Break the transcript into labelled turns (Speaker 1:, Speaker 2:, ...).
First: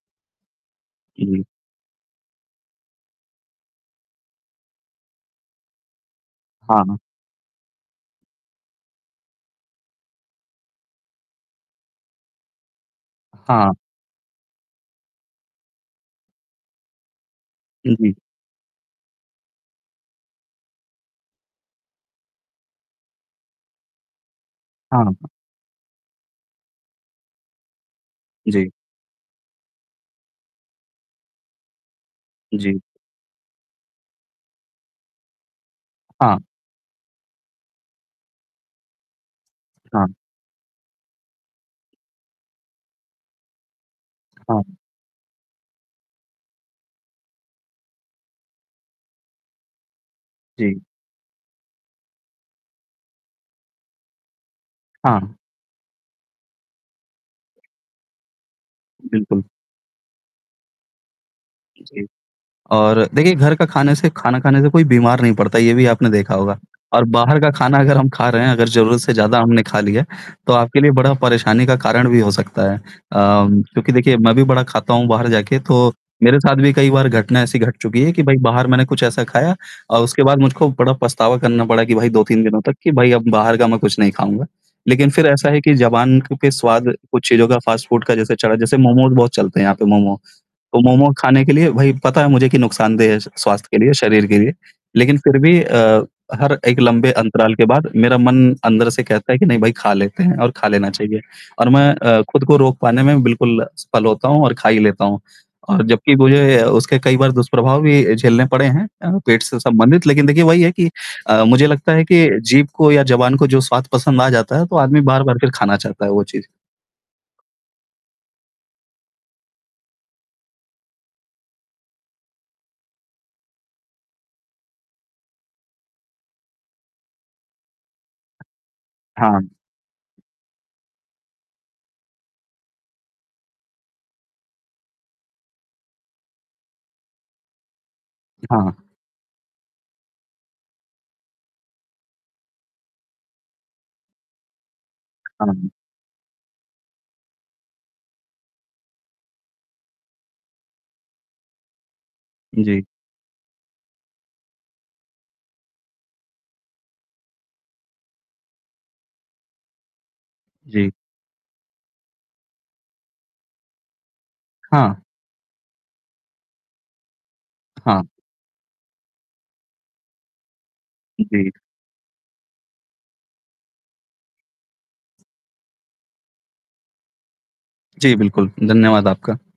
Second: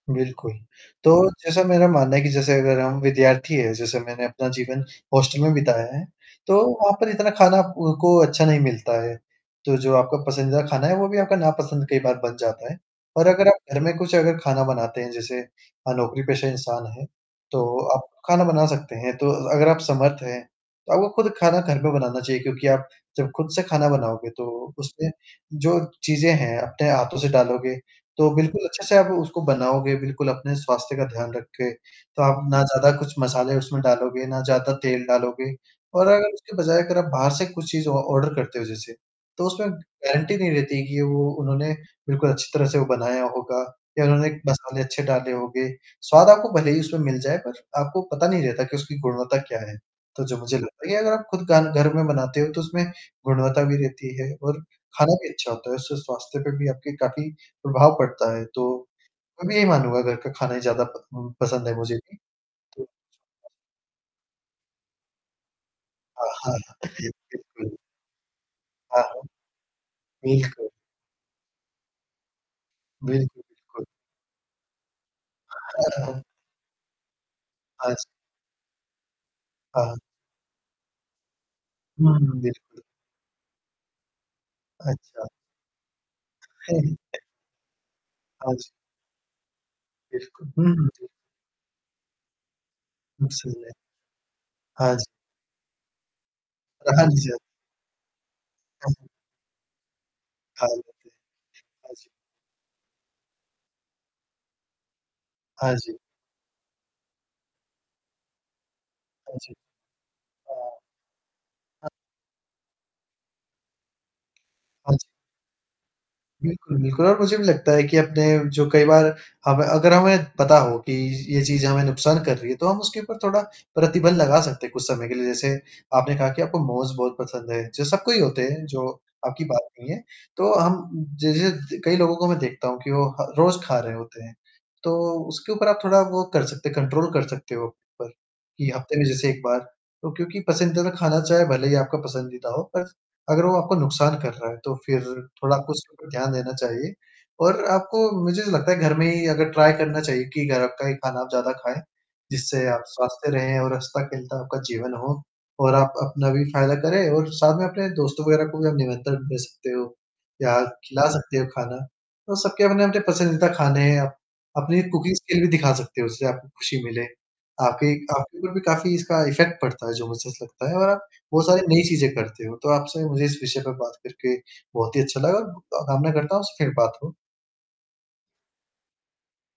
Speaker 1: बिल्कुल। तो
Speaker 2: जी, जी।
Speaker 1: जैसा मेरा मानना है कि जैसे अगर हम विद्यार्थी हैं, जैसे मैंने अपना जीवन हॉस्टल में बिताया है, तो
Speaker 2: हाँ,
Speaker 1: वहाँ
Speaker 2: हाँ।
Speaker 1: पर इतना खाना उ को अच्छा नहीं मिलता है, तो जो आपका पसंदीदा खाना है वो भी आपका नापसंद कई बार बन जाता है। पर अगर आप
Speaker 2: हाँ।
Speaker 1: घर में कुछ अगर खाना बनाते हैं, जैसे अ, नौकरी-पेशा इंसान हैं, तो
Speaker 2: जी,
Speaker 1: आप
Speaker 2: जी।
Speaker 1: खाना बना सकते हैं तो अ, अगर आप समर्थ हैं, तो आपको खुद खाना घर पे बनाना चाहिए, क्योंकि आप जब खुद से खाना बनाओगे, तो
Speaker 2: हाँ,
Speaker 1: उसमें
Speaker 2: हाँ।
Speaker 1: जो चीज़ें हैं, अपने हाथों से डालोगे, तो बिल्कुल
Speaker 2: जी।
Speaker 1: अच्छे से आप उसको बनाओगे बिल्कुल अपने स्वास्थ्य का ध्यान रख के। तो आप ना
Speaker 2: जी।
Speaker 1: ज़्यादा कुछ मसाले उसमें डालोगे, ना ज़्यादा तेल डालोगे और अगर
Speaker 2: हाँ।
Speaker 1: उसके बजाय अगर आप बाहर से कुछ चीज़ ऑ ऑर्डर करते हो जैसे, तो उसमें
Speaker 2: हाँ।
Speaker 1: गारंटी नहीं रहती है कि वो उन्होंने बिल्कुल अच्छी तरह से वो बनाया होगा या उन्होंने एक
Speaker 2: हाँ।
Speaker 1: मसाले अच्छे डाले होंगे। स्वाद आपको भले ही उसमें मिल जाए, पर आपको पता नहीं रहता कि उसकी गुणवत्ता क्या है? तो जो मुझे
Speaker 2: जी।
Speaker 1: लगता है या अगर आप खुद गान घर में बनाते हो, तो उसमें गुणवत्ता भी रहती है और खाना
Speaker 2: हाँ,
Speaker 1: भी
Speaker 2: हाँ।
Speaker 1: अच्छा होता है, उससे स्वास्थ्य पे भी आपके काफ़ी प्रभाव पड़ता है। तो,
Speaker 2: बिल्कुल।
Speaker 1: मैं भी यही मानूँगा, घर का खाना ज़्यादा प उम, पसंद है मुझे
Speaker 2: जी
Speaker 1: भी। तो
Speaker 2: और देखिए, घर का खाने से खाना खाने से कोई बीमार नहीं पड़ता, ये भी आपने
Speaker 1: हाँ,
Speaker 2: देखा
Speaker 1: हाँ,
Speaker 2: होगा
Speaker 1: हाँ,
Speaker 2: और बाहर का
Speaker 1: बिल्कुल।
Speaker 2: खाना अगर हम खा रहे हैं, अगर ज़रूरत
Speaker 1: हाँ,
Speaker 2: से
Speaker 1: हाँ।
Speaker 2: ज़्यादा हमने खा लिया, तो
Speaker 1: बिल्कुल।
Speaker 2: आपके लिए बड़ा परेशानी का कारण भी हो सकता है।
Speaker 1: बिल्कुल,
Speaker 2: अम,
Speaker 1: बिल्कुल।
Speaker 2: चूँकि देखिए मैं भी बड़ा खाता हूँ बाहर जाके, तो मेरे साथ भी कई बार घटना ऐसी घट
Speaker 1: हाँ
Speaker 2: चुकी
Speaker 1: जी।
Speaker 2: है कि, भाई बाहर मैंने कुछ ऐसा खाया
Speaker 1: हाँ, हाँ।
Speaker 2: और उसके बाद मुझको बड़ा पछतावा करना पड़ा कि, भाई
Speaker 1: हुँ,
Speaker 2: दो
Speaker 1: हुँ,
Speaker 2: तीन दिनों तक,
Speaker 1: बिल्कुल।
Speaker 2: कि भाई अब बाहर का मैं कुछ नहीं खाऊँगा। लेकिन
Speaker 1: अच्छा।
Speaker 2: फिर ऐसा है कि जबान क के स्वाद कुछ चीज़ों का फ़ास्ट फ़ूड का जैसे
Speaker 1: हाँ
Speaker 2: चढ़ा,
Speaker 1: जी।
Speaker 2: जैसे मोमोज़ बहुत चलते हैं यहाँ पे मोमो।
Speaker 1: बिल्कुल, हुँ,
Speaker 2: तो
Speaker 1: हुँ, जी।
Speaker 2: मोमो खाने के लिए भई, पता है मुझे कि नुकसानदेह है स स्वास्थ्य
Speaker 1: [unintelligible]
Speaker 2: के लिए, शरीर के लिए,
Speaker 1: हाँ जी।
Speaker 2: लेकिन फिर भी अ, हर एक
Speaker 1: अ, हाँ
Speaker 2: लंबे
Speaker 1: जी, हाँ।
Speaker 2: अंतराल के बाद मेरा मन अंदर से
Speaker 1: उहुँ।
Speaker 2: कहता है कि नहीं भई खा लेते हैं और
Speaker 1: हाँ,
Speaker 2: खा
Speaker 1: वो
Speaker 2: लेना
Speaker 1: तो है,
Speaker 2: चाहिए, और मैं
Speaker 1: हाँ जी।
Speaker 2: अ, खुद को रोक पाने में बिल्कुल असफल होता हूँ और खा ही लेता हूँ।
Speaker 1: हाँ
Speaker 2: और
Speaker 1: जी।
Speaker 2: जबकि मुझे अ, उसके कई बार दुष्प्रभाव भी अ, झेलने पड़े हैं अ,
Speaker 1: हाँ
Speaker 2: पेट
Speaker 1: जी,
Speaker 2: से संबंधित, लेकिन देखिए वही है
Speaker 1: हाँ।
Speaker 2: कि अ, मुझे
Speaker 1: हाँ।
Speaker 2: लगता है कि जीभ को या जबान को जो स्वाद पसंद आ जाता है, तो
Speaker 1: हाँ
Speaker 2: आदमी
Speaker 1: जी।
Speaker 2: बार-बार फिर खाना चाहता है वो चीज़।
Speaker 1: बिल्कुल, बिल्कुल, और मुझे भी लगता है कि अपने जो कई बार हमें अगर हमें पता हो, कि य ये चीज़ हमें नुकसान कर रही है, तो हम उसके ऊपर थोड़ा प्रतिबंध लगा सकते हैं कुछ समय के लिए। जैसे, आपने कहा कि आपको मोमोज बहुत पसंद है, जो सबको ही होते हैं, जो
Speaker 2: हाँ।
Speaker 1: आपकी बात नहीं है, तो हम ज ज द कई लोगों का मैं देखता हूँ कि वो ह रोज़ खा रहे होते हैं। तो उसके ऊपर आप थोड़ा वो कर सकते हैं, कंट्रोल कर सकते हो, पर कि
Speaker 2: हाँ।
Speaker 1: हफ़्ते में जैसे 1 बार, तो क्योंकि पसंदीदा खाना चाहे भले ही आपका पसंदीदा हो, पर अगर वो आपको नुकसान कर रहा है, तो फिर
Speaker 2: हाँ,
Speaker 1: थोड़ा
Speaker 2: हाँ।
Speaker 1: आपको उसके ऊपर ध्यान देना चाहिए और आपको, मुझे नहीं लगता है घर में ही अगर ट्राई करना चाहिए कि अ, घर का ही खाना आप ज़्यादा खाएँ, जिससे आप
Speaker 2: जी।
Speaker 1: स्वस्थ रहें और हँसता-खेलता आपका जीवन हो और आप अपना भी फ़ायदा करें और साथ में अपने दोस्तों वगैरह को भी आप निमंत्रण भेज सकते हो या
Speaker 2: जी।
Speaker 1: खिला सकते हो खाना। तो सबके अपने-अपने पसंदीदा खाने हैं, अप अपनी
Speaker 2: हाँ।
Speaker 1: कुकिंग स्किल भी दिखा सकते हो, उससे आपको खुशी मिले। आपके
Speaker 2: हाँ।
Speaker 1: एक आपके ऊपर भी काफ़ी इसका इफ़ेक्ट पड़ता है, जो मुझे ऐसा लगता है और आप बहुत
Speaker 2: जी।
Speaker 1: सारी नई चीज़ें करते हो, तो आपसे मुझे इस विषय पे बात करके बहुत ही अच्छा लगा और ग कामना करता हूँ आपसे फिर बात हो।
Speaker 2: जी, बिल्कुल, धन्यवाद आपका।